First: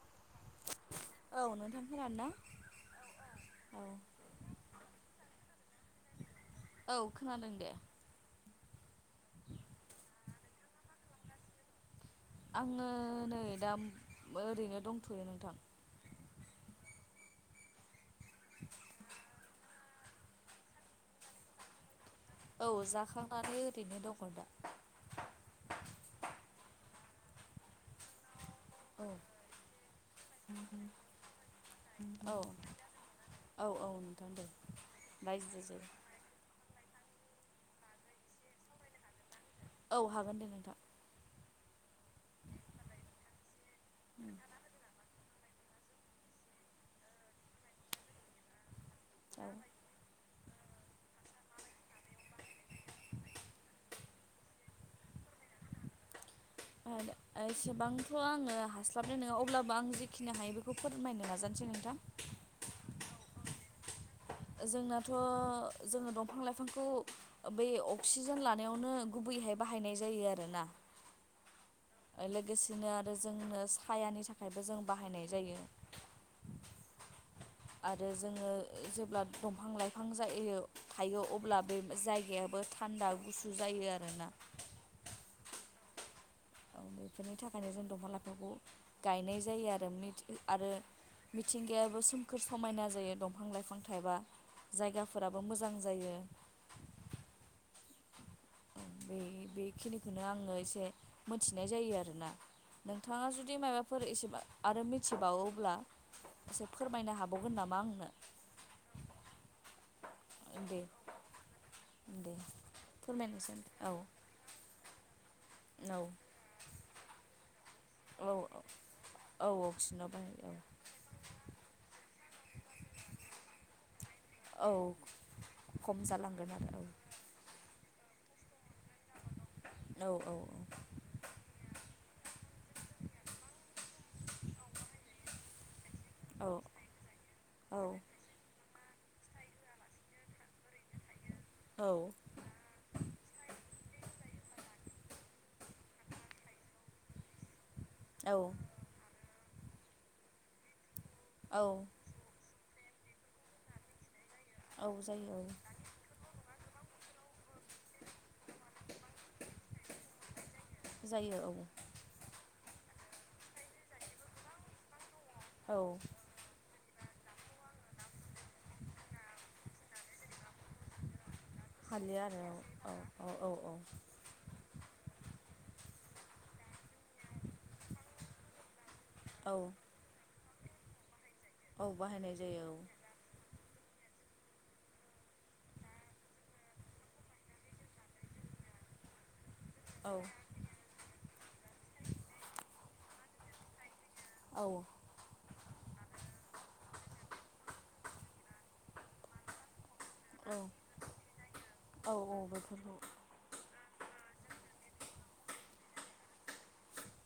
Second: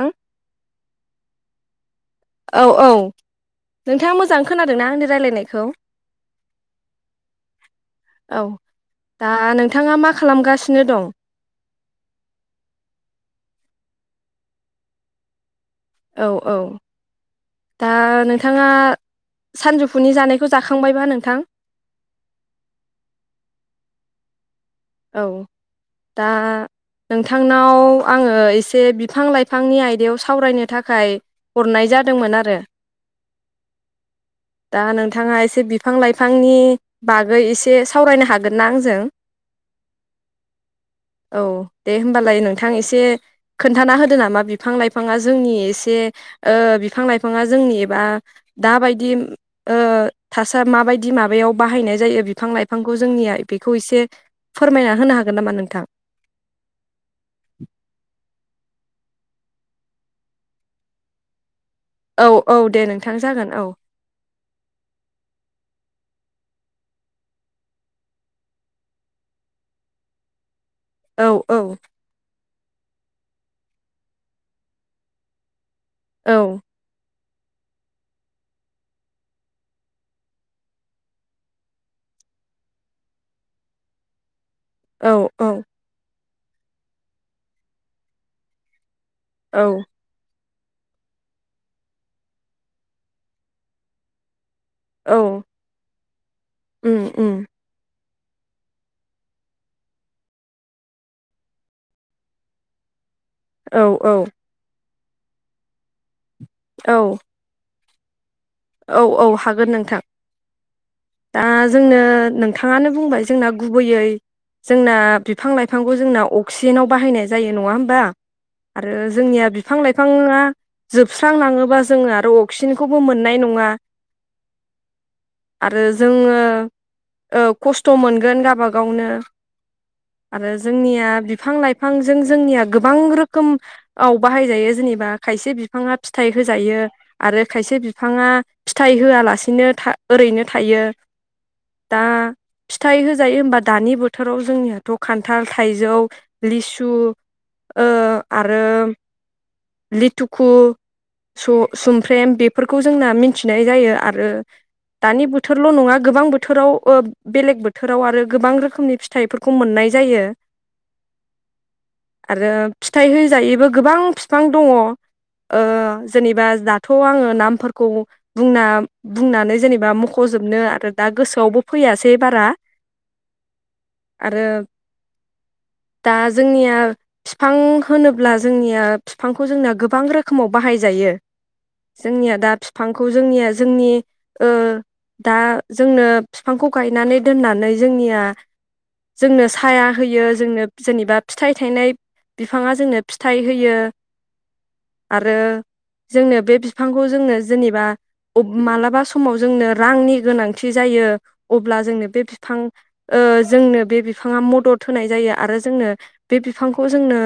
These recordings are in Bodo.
आं औ नोंथां खोनादों ना औ औ औ नोंथाङा मोजां खोनादोंना आंनि रायलायनायखौ? औ खोनादों दे औ दा नोंथाङा मा खालामगासिनो दं? आङो नै दा ओरैनो दंथ'यो नोंथां। औ औ दा नोंथाङा सानजुफु फुनि जानायखौ जाखांबायबा नोंथां? औ जाखांनानै ओरैनो दङ' दा। औ दा नोंथांनाव आङो ए से औ बिफां लाइफांनि आयदायाव सावरायनो थाखाय हरनाय जादोंमोन औ आरो औ औ नोंथां दे दा नोंथाङा रायज्लाय एसे जायो बिफां लाइफांनि बागै एसे सावरायनो हागोनना आंजों? औ हागोन दे नोंथां। औ दे होमबालाय नोंथां एसे खोन्थाना होदो नामा बिफां लाइफांआ जोंनि एसे ओ बिफां लाइफांआ जोंनि एबा दाबाय दि ओ थासा माबायदि माबायाव बाहायनाय जायो बिफां लाइफांखौ जोंनिया बेखौ एसे फोरमायना होनो हागोन नामा नोंथां? एसेबांथ' आङो हास्लाबनाय नङा अब्लाबो आं जेखिनि हायो बेखौ फोरमायनो नाजानोसै नों औ औ दे नोंथां जागोन औ। जोंनाथ' जोङो दंफां लाइफांखौ बै अक्सिजेन लानायावनो गुबैहाय बाहायनाय जायो आरोना। औ औ लोगोसेनो आरो जोंनो सायानि थाखायबो जों बाहायनाय जायो। औ आरो जोङो जेब्ला दंफां लाइफां जायो थायो अब्ला बे जायगायाबो थान्दा गुसु जायो। आरोना? औ औ औ बेफोरनि थाखायनो जों दंफां लाइफां खौ गायनाय औ जायो आरो आरो मिथिंगायाबो सोमखोर समायना जायो दंफां लाइफां थाबा। औ जायगाफोराबो मोजां जायो। उम उम बे बेखिनिखौनो आङो एसे मोनथिनाय जायो आरोना नों थाङा जुदि औ माबाफोर औ एसेबा आरो थिबावोब्ला। एसे औ फोरमायनो हाबावगोन नामा आंनो। औ औ हागोन नोंथां। दे। दा जोंनो दे नोंथाङानो बुंबाय। जोंना फोरमायनोसै औ गुबैयै जोंना फां लाइफांखौ औ जोंना अक्सिजेनाव बाहायनाय। जायो नङा हो बा औ औ आरो औ जोंनिया बिफां खिनाव लाइफाङा बाहायो जोबस्रांलाङोबा जोंना औ अक्सिजेनखौबो मोननाय नङा। औ। आरो खम जोङो जालांगोन आरो औ। खस्थ' मोनगोन गावबा गावनो औ आरो जोंनिया बिफां लाइफांजों जोंनिया गोबां रोखोमआव बाहायजायो जेनेबा खायसे बि [unintelligible] फिथाइ औ होजायो आरो खायसे औ बिफाङा। फिथाइ होआलासेनो था ओरैनो। थाइयो। दा औ फिथाइ होजायो होमबा। दानि बोथोराव जोंनियाथ' खान्थाल थाइजौ लिसु। ओ औ आरो लिटुखु। औ सु-सुमफ्रेम बि फोरखौ जोंना मिनथिनाय जायो आरो। औ जायो औ। [unintelligible] नङा गोबां बोथोराव ओ बेलेग बो थोराव आरो गोबां रोखोमनि फिथाइफोरखौ मोननाय जायो जायो औ आरो। फिथाइ होजायैबो गोबां फिफां दङ। ओ औ जेनेबा दा थ'आङो नामफोरखौ बुंना बुंनानै जेनेबा मख ख जोबनो आरो दा गोस खालि आरो औ - औ - औ - औ - औ आरो दा जोंनिया फिफां होनोब्ला जोंनिया फिफांखौ औ जोंना गोबां रोखोमाव बाहायजायो औ बाहायनाय जोंनिया दा जायो फिफांखौ जोंनिया जोंनि ओ दा जोंना फिफांखौ गायनानै दोननानै जोंनिया जोंनो साया औ होयो जोंनो जेनेबा फिथाइ थायनाय बिफाङा जोंनो फिथाइ होयो औ औ [inaudible] आरो जोंनो बे बिफांखौ जोंनो जेनेबा मालाबा समाव जोंनो रांनि औ गोनांथि जायो अब्ला जोंनो औ बे फिफां बेफोरखौ ओ जोंनो बे बिफ बिफांङा मदद होनाय जायो आरो जोंनो बे बिफांखौ जोंनो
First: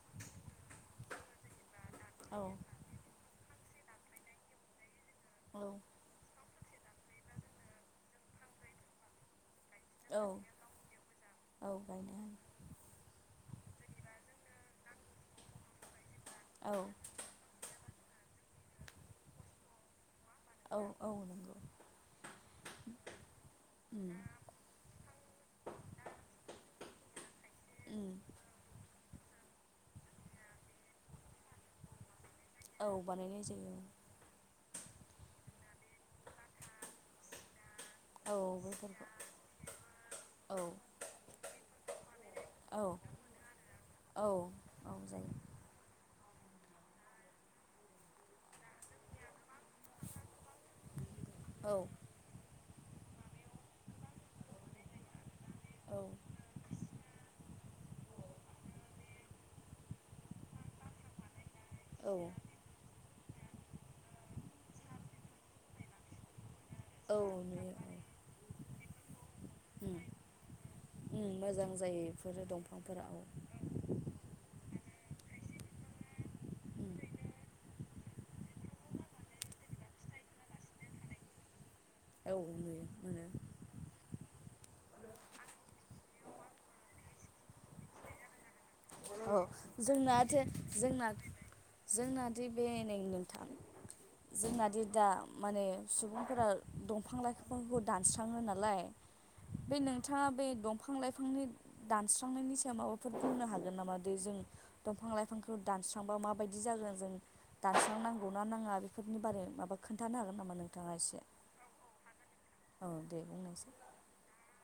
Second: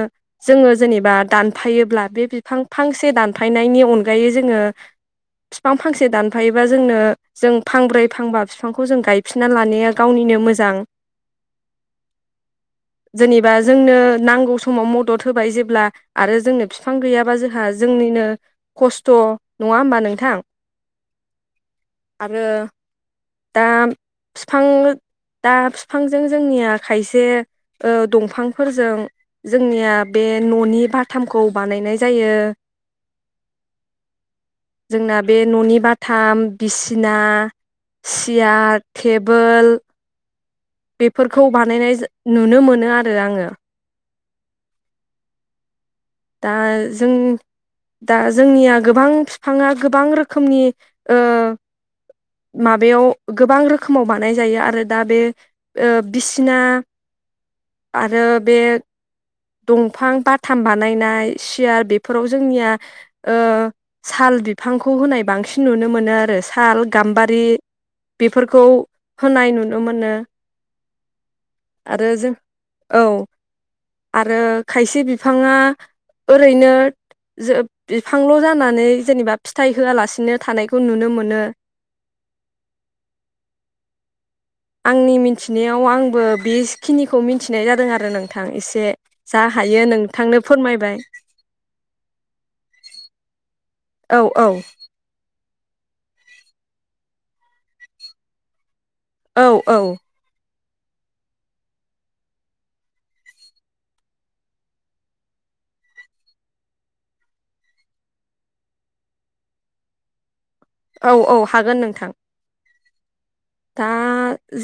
जोङो जेनेबा दानफायो ब्ला बे औ बिफां फांसे दान फायनायनि अनगायै जोङो औ फिफां फांसे दान हायोबा जोंनो जों फांब्रै फांबा बिफांखौ जों गायफिन गायफिनना लानाया औ गावनिनो मोजां औ गायनो [inaudible] जोंनो नांगौ समाव मदद होबाय जेब्ला आरो जोंनो औ फिफां गैयाबा जोंहा जोंनिनो खस्थ नङा होमबा नोंथां औ - औ नंगौ आरो दा उम फिफांजों दा फिफांजों जोंनिया खायसे ओ उम दंफांफोरजों जोंनिया बे ननि बाथामखौ बानायनाय जायो औ बानायनाय जायो जोंना बे ननि बाथाम बिसिना औ सियार बैफोरखौ टेबोल औ बेफोरखौ बानायनाय नुनो औ मोनो आरो आङो औ - औ जायो दा जों दा जोंनिया गोबां फिफाङा गोबां रोखोम खोमनि ओ औ माबायाव गोबां रोखोमाव बानाय जायो आरो दा बे ओ औ बिसिना आरो बे दंफां बाथाम बानायनाय सियार औ बेफोराव जोंनिया ओ साल बिफांखौ होनाय बांसिन नुनो मोनो आरो थाल औ गाम्बारि नुयो औ बेफोरखौ होनाय नुनो मोनो आरो जों औ आरो [inaudible] खायसे बिफाङा ओरैनो उम ज बिफांल' जानानै जेनेबा फिथाइ होआलासिनो थानायखौ नुनो मोनो औ नुयो मोनो [inaudible] आंनि मिथिनायाव आंबो बेखिनिखौ मिथिनाय जादों आरो नोंथां एसे अ जा हायो नोंथांनो जोंनाथो फोरमायबाय जोंना जोंनाथ' बे नै नोंथां औ औ जोंनादि दा माने सुबुंफोरा दंफां लाइफफांखौ दानस्राङो नालाय औ बे औ नोंथाङा बे दं बिफां -लाइफांनि दानस्रांनायनि सायाव माबाफोर बुंनो हागोन हागोन नामा दै जों दंफां लाइफांखौ दानस्रांबा माबायदि जागोन जों दानस्रांनांगौ ना नाङा बेफोरनि बारै माबा खोन्थानो हागोन नामा नों औ औ हागोन नोंथां [inaudible] बुंनायसै दा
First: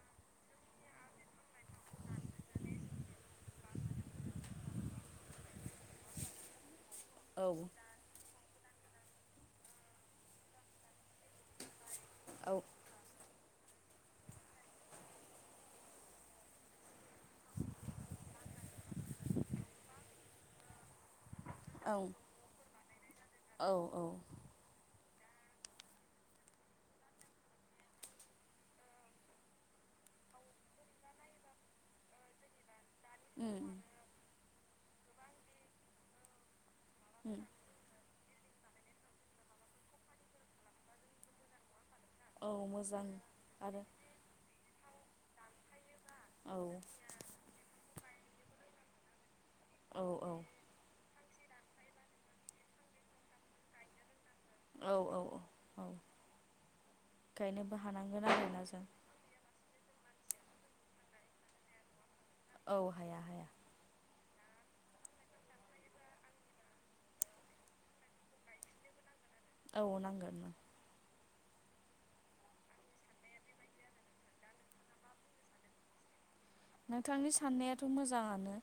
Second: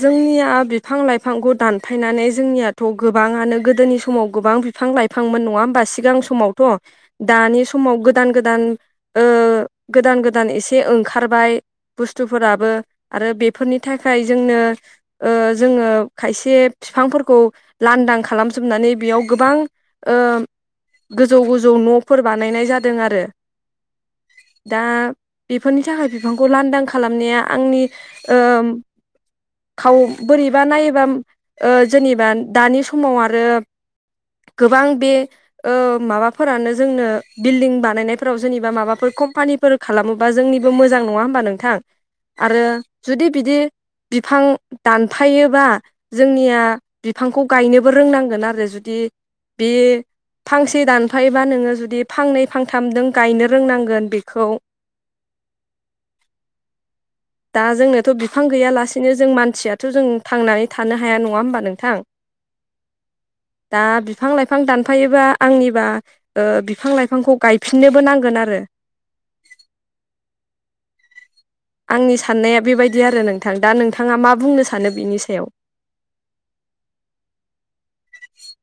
जोंनिया बिफां लाइफांखौ दानफायनानै जोंनियाथ' गोबाङानो गोदोनि समाव गोबां बिफां लाइफांमोन नङा होमबा सिगां समावथ' दानि औ समाव गोदान गोदान गोदान गोदान एसे ओंखारबाय बुस्थुफोराबो आरो बे फोरनि थाखाय जोंनो ओ जोङो खायसे बिफांफोरखौ लांदां खालामजोबनानै बेयाव गोबां ओ गोजौ गोजौ औ न'फोर बानायनाय जादों आरो औ औ दा बेफोरनि थाखाय बिफांखौ लांदां खालामनाया आंनि ओ खाव बोरैबा नायोबा जोनोबा दानि समाव आरो उम गोबां बे ओ माबाफोरानो जोंनो उम बिल्डिं बानायनाय ाव जेनेबा माबाफोर कम्पानिफोर खालामोबा जोंनिबो मोजां नङा होमबा नोंथां औ आरो मोजां जुदि बिदि आरो बिफां दानफायोबा औ जोंनिया बिफांखौ गायनो बो रोंनांगोन आरो जुदि बेयो औ फांसे दान हायोबा नोङो जुदि फांनै फांथाम नों गायनो रोंनांगोन बे औ औ दा गायनोबो जोंनोथ' हानांगोन बिफां आरोना गैयालासेनो जों मान सियाथ' जों थांनानै थानो हाया नङा होमबा नोंथां। औ हाया-हाया दा बिफां लाइफां दानफायोबा आंनिबा ओ बिफां लाइफांखौ गायफिननोबो नांगोन आरो औ नांगोन अम आंनि साननाया बेबायदि आरो नोंथां दा नोंथाङा मा बुंनो सानो बिनि सायाव नोंथांनि साननायाथ' मोजाङानो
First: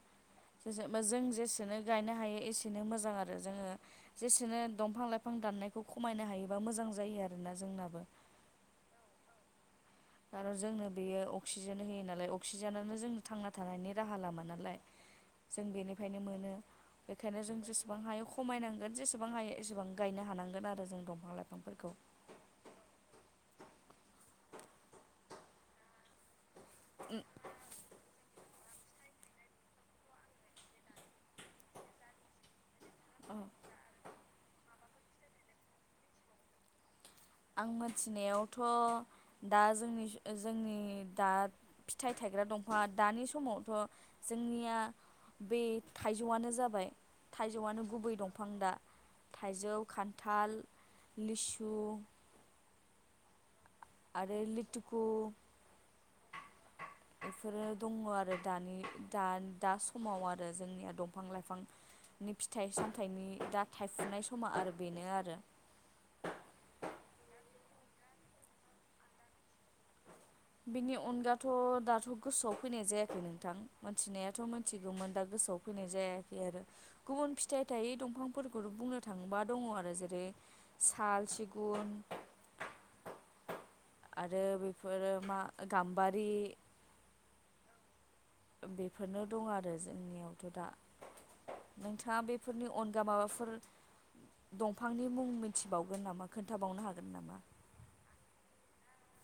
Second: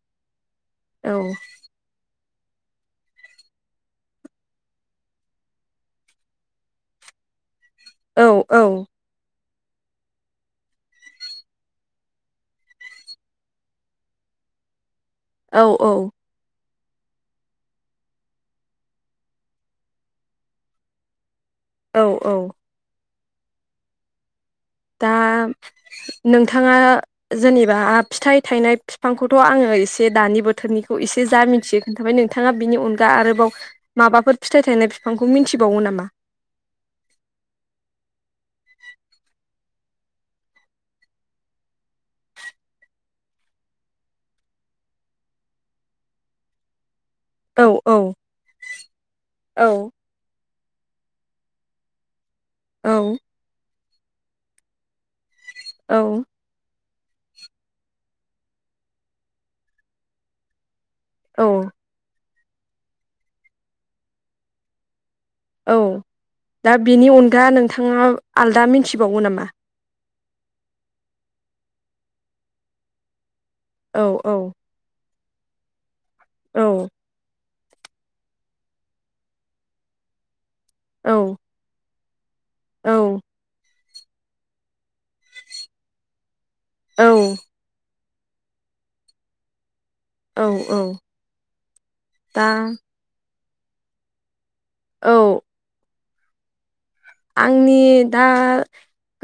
जेसेबा औ जों जेसेनो गायनो हायो एसेनो मोजां आरो जोङो जेसेनो दंफां लाइफां दाननायखौ खमायनो हायोबा मोजां जायो आरोना जोंनाबो औ औ आरो जोंनो बेयो अक्सिजेन होयो नालाय अक्सिजेनानो जोंनि थांना थानायनि राहा लामा नालाय औ जों बेनिफायनो मोनो बेखायनो जों जेसेबां हायो खमायनांगोन जेसेबां हायो एसेबां गायनो हानांगोन आरो जों दंफां लाइफां औ औ दा नों थाङा जेनेबा फिथाइ थाइनाय बिफांखौथ' आङो एसे दानि बोथोरनिखौ एसे जा मिन्थियो खोन्थाबाय नोंथाङा बिनि अन गा आरोबाव आं माबाफोर फिथाइ थायनाय बिफांखौ मिथिबावो नामा? आं मिथिनायावथ' दा जोंनि-जोंनि दा फिथाइ थायग्रा दंफां दानि समावथ' जोंनिया बे थाइजौआनो जाबाय औ थाइजौआनो औ गुबै दंफां दा औ थाइजौ खान्थाल लिसु औ आरो लिथु औ बेफोरो दङ आरो दानि दा दा समाव आरो जोंनिया दंफां लाइफां औ नि फिथाइ सामथाइनि दा थाइफुनाय समा आरो बेनो आरो औ दा बिनि अनगा नोंथाङा आलदा मिनथिबावो नामा बिनि अनगाथ' दाथ' गोसोआव फैनाय जायाखै नों थां औ औ मिथिनायाथ' मिथिगौमोन दा गोसोआव फैनाय जाया दि आरो औ गुबुन फि फिथाइ थायै दंफांफोरखौ बुंनो थांङोबा दङ आरो जेरै औ साल सिगुन औ। आरो बेफोरो मा गाम्बारि। औ। ओ बेफोरनो दं आरो। औ जोंनियावथ' दा औ नोंथांङा दा बेफोरनि अनगा माबाफोर दंफांनि औ मुं मिथिबावगोन नामा? खोन्थाबावनो हाग आंनि दा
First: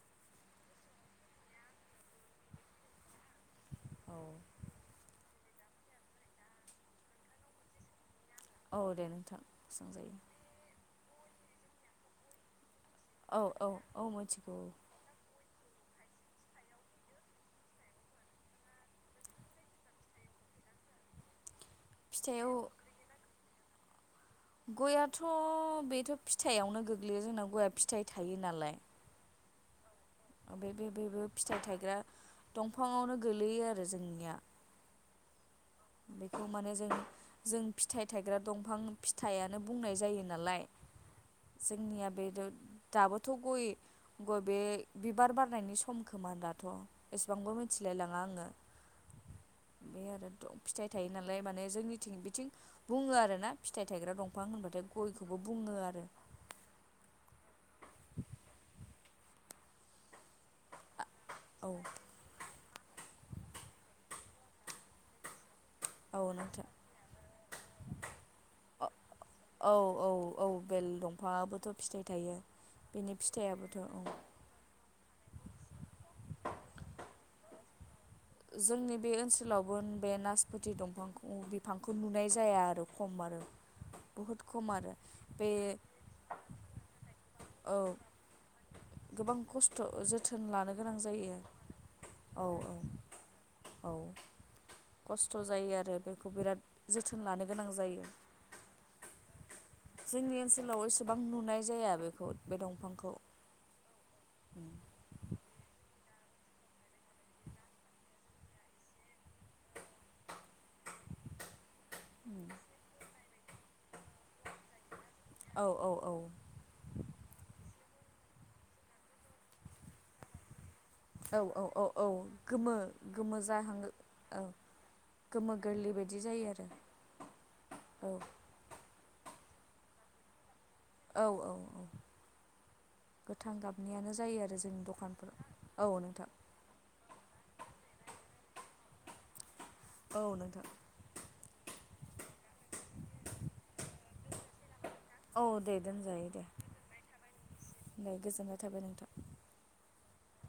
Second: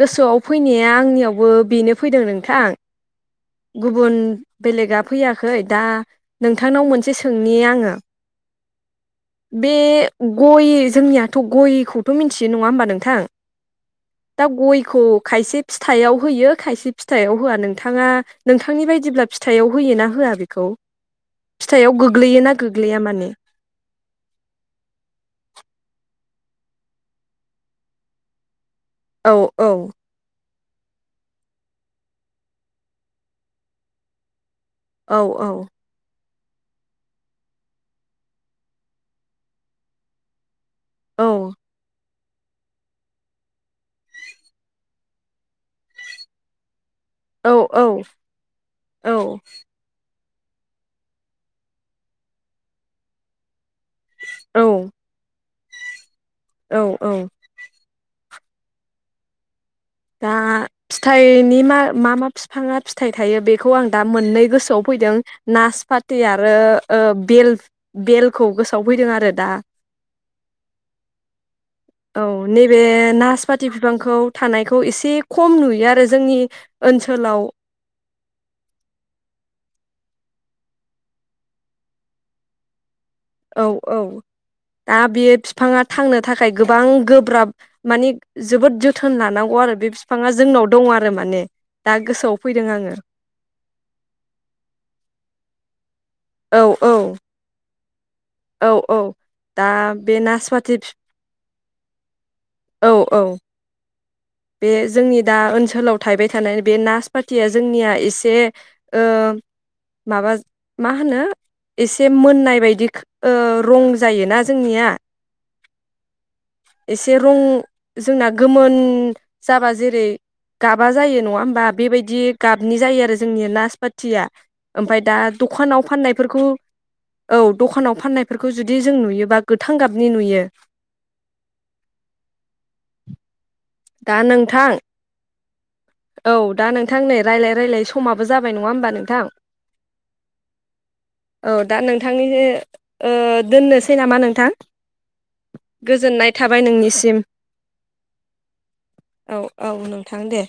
गोसोआव फैनाया आंनियावबो बेनो फैदों नोंथां। औ गुबुन बेलेगा फैया खै दा नोंथांनाव मोनसे सोंनि आंङो। औ। दे नोंथां बे सोंजायो गय जोंनियाथ' गयखौथ' मिन्थियो नंङा होमबा नों नोंथां औ औ औ दा मिथिगौ औ गयखौ खायसे फिथायाव होयो खायसे फिथायाव होआ नोंथांङा नोंथांनि बायदिब्ला फिथायाव होयोना होआ बेखौ? फिथायाव फिथाइयाव गोग्लैयोना गोग्लैया माने? गयाथ' बेथ' फिथाइआवनो गोग्लैयो जोंनाव गया फिथाइ थायो नालाय। औ औ। ओमफ्राय बे बेबो फिथाइ थायग्रा दंफांङावनो गोलैयो आरो जोंनिया। औ औ। बेखौ माने जों जों फिथाइ थायग्रा दंफां फिथाइयानो बुंनाय जायो नालाय। औ जोंनिया बे दो दाबोथ' गय गय बे बिबार बारनायनि सम खोमा दाथ'। एसेबांबो औ मिथिलायलांङा आंङो औ बे आरो। [unintelligible] फिथाइ थायो नालाय माने जोंनिथिं बिथिं बुङो आरो ना। फिथाइ थायग्रा दंफां औ होनबाथाय गयखौबो बुंङो आरो। औ औ। दा फिथाइनि औ मा मा मा बिफाङा फिथाइ थायो बेखौ आं दा मोननै गोसोआव फैदों। औ नासपाती आरो नोंथां ओ बेल बेलखौ गोसोआव फैदों आरो दा औ औ औ बेल दंफाङाबोथ' फिथाइ औ थायो नैबे बेनि नासपाति फिथाइयाबोथ' औ बिबांखौ थानायखौ एसे खम नुयो आरो जोंनि ओनसोलाव जोंनि बे ओनसोलावबो बे नासपथि दंफांखौ बिफांखौ नुनाय जाया आरो। खम आरो औ औ बहुद खम आरो दा बे बिफाङा थांनो थाखाय गोबां गोब्राब औ माने जोबोद जोथोन गोबां लानांगौ आरो खस्थ' बे बिफाङा जोथोन जोंनाव लानो दं गोनां आरो जायो माने दा गोसोआव औ फैदों औ आङो। [unintelligible] खौ बिराद औ औ जोथोन लानो गोनां जायो। औ औ दा बे जोंनि नासपति ओनसोलाव फि एसेबां नुनाय जाया बेखौ। बे दंफांखौ। बे जोंनि दा ओनसोलाव थायबाय थानाय बे नासपतिया जोंनिया एसे ओ माबा माहोनो एसे मोननाय बादिख ओ रं जायोना जोंनिया? औ औ औ एसे रं जोंना गोमोन जाबा जेरै गाबा जायो नङा औ औ होमबा औ औ बेबायदि गोमो गाबनि जायो आरो गोमो जोंनि जाहां नासपाथिया औ ओमफ्राय दा गोमो दखानाव गोरलै फाननाय बायदि फोरखौ जायो आरो औ दखानाव औ फाननाय फोरखौ जुदि नुयोब बा गोथां गाबनि नुयो। औ औ औ गोथां गाबनियानो दा जायो आरो नोंथां जोंनि दखानफोराव नोंथां औ दा नोंथां नै रायज्लाय रायजलाय समाबो जाबाय नङा होमबा नों थां औ नोंथां औ दा नोंथांनिनो ओ दोननोसै नामा नोंथां? औ दे दोनजायो गोजोननाय दे थाबाय नोंनिसिम दे गोजोन्नाय था औ औ नों थां दे।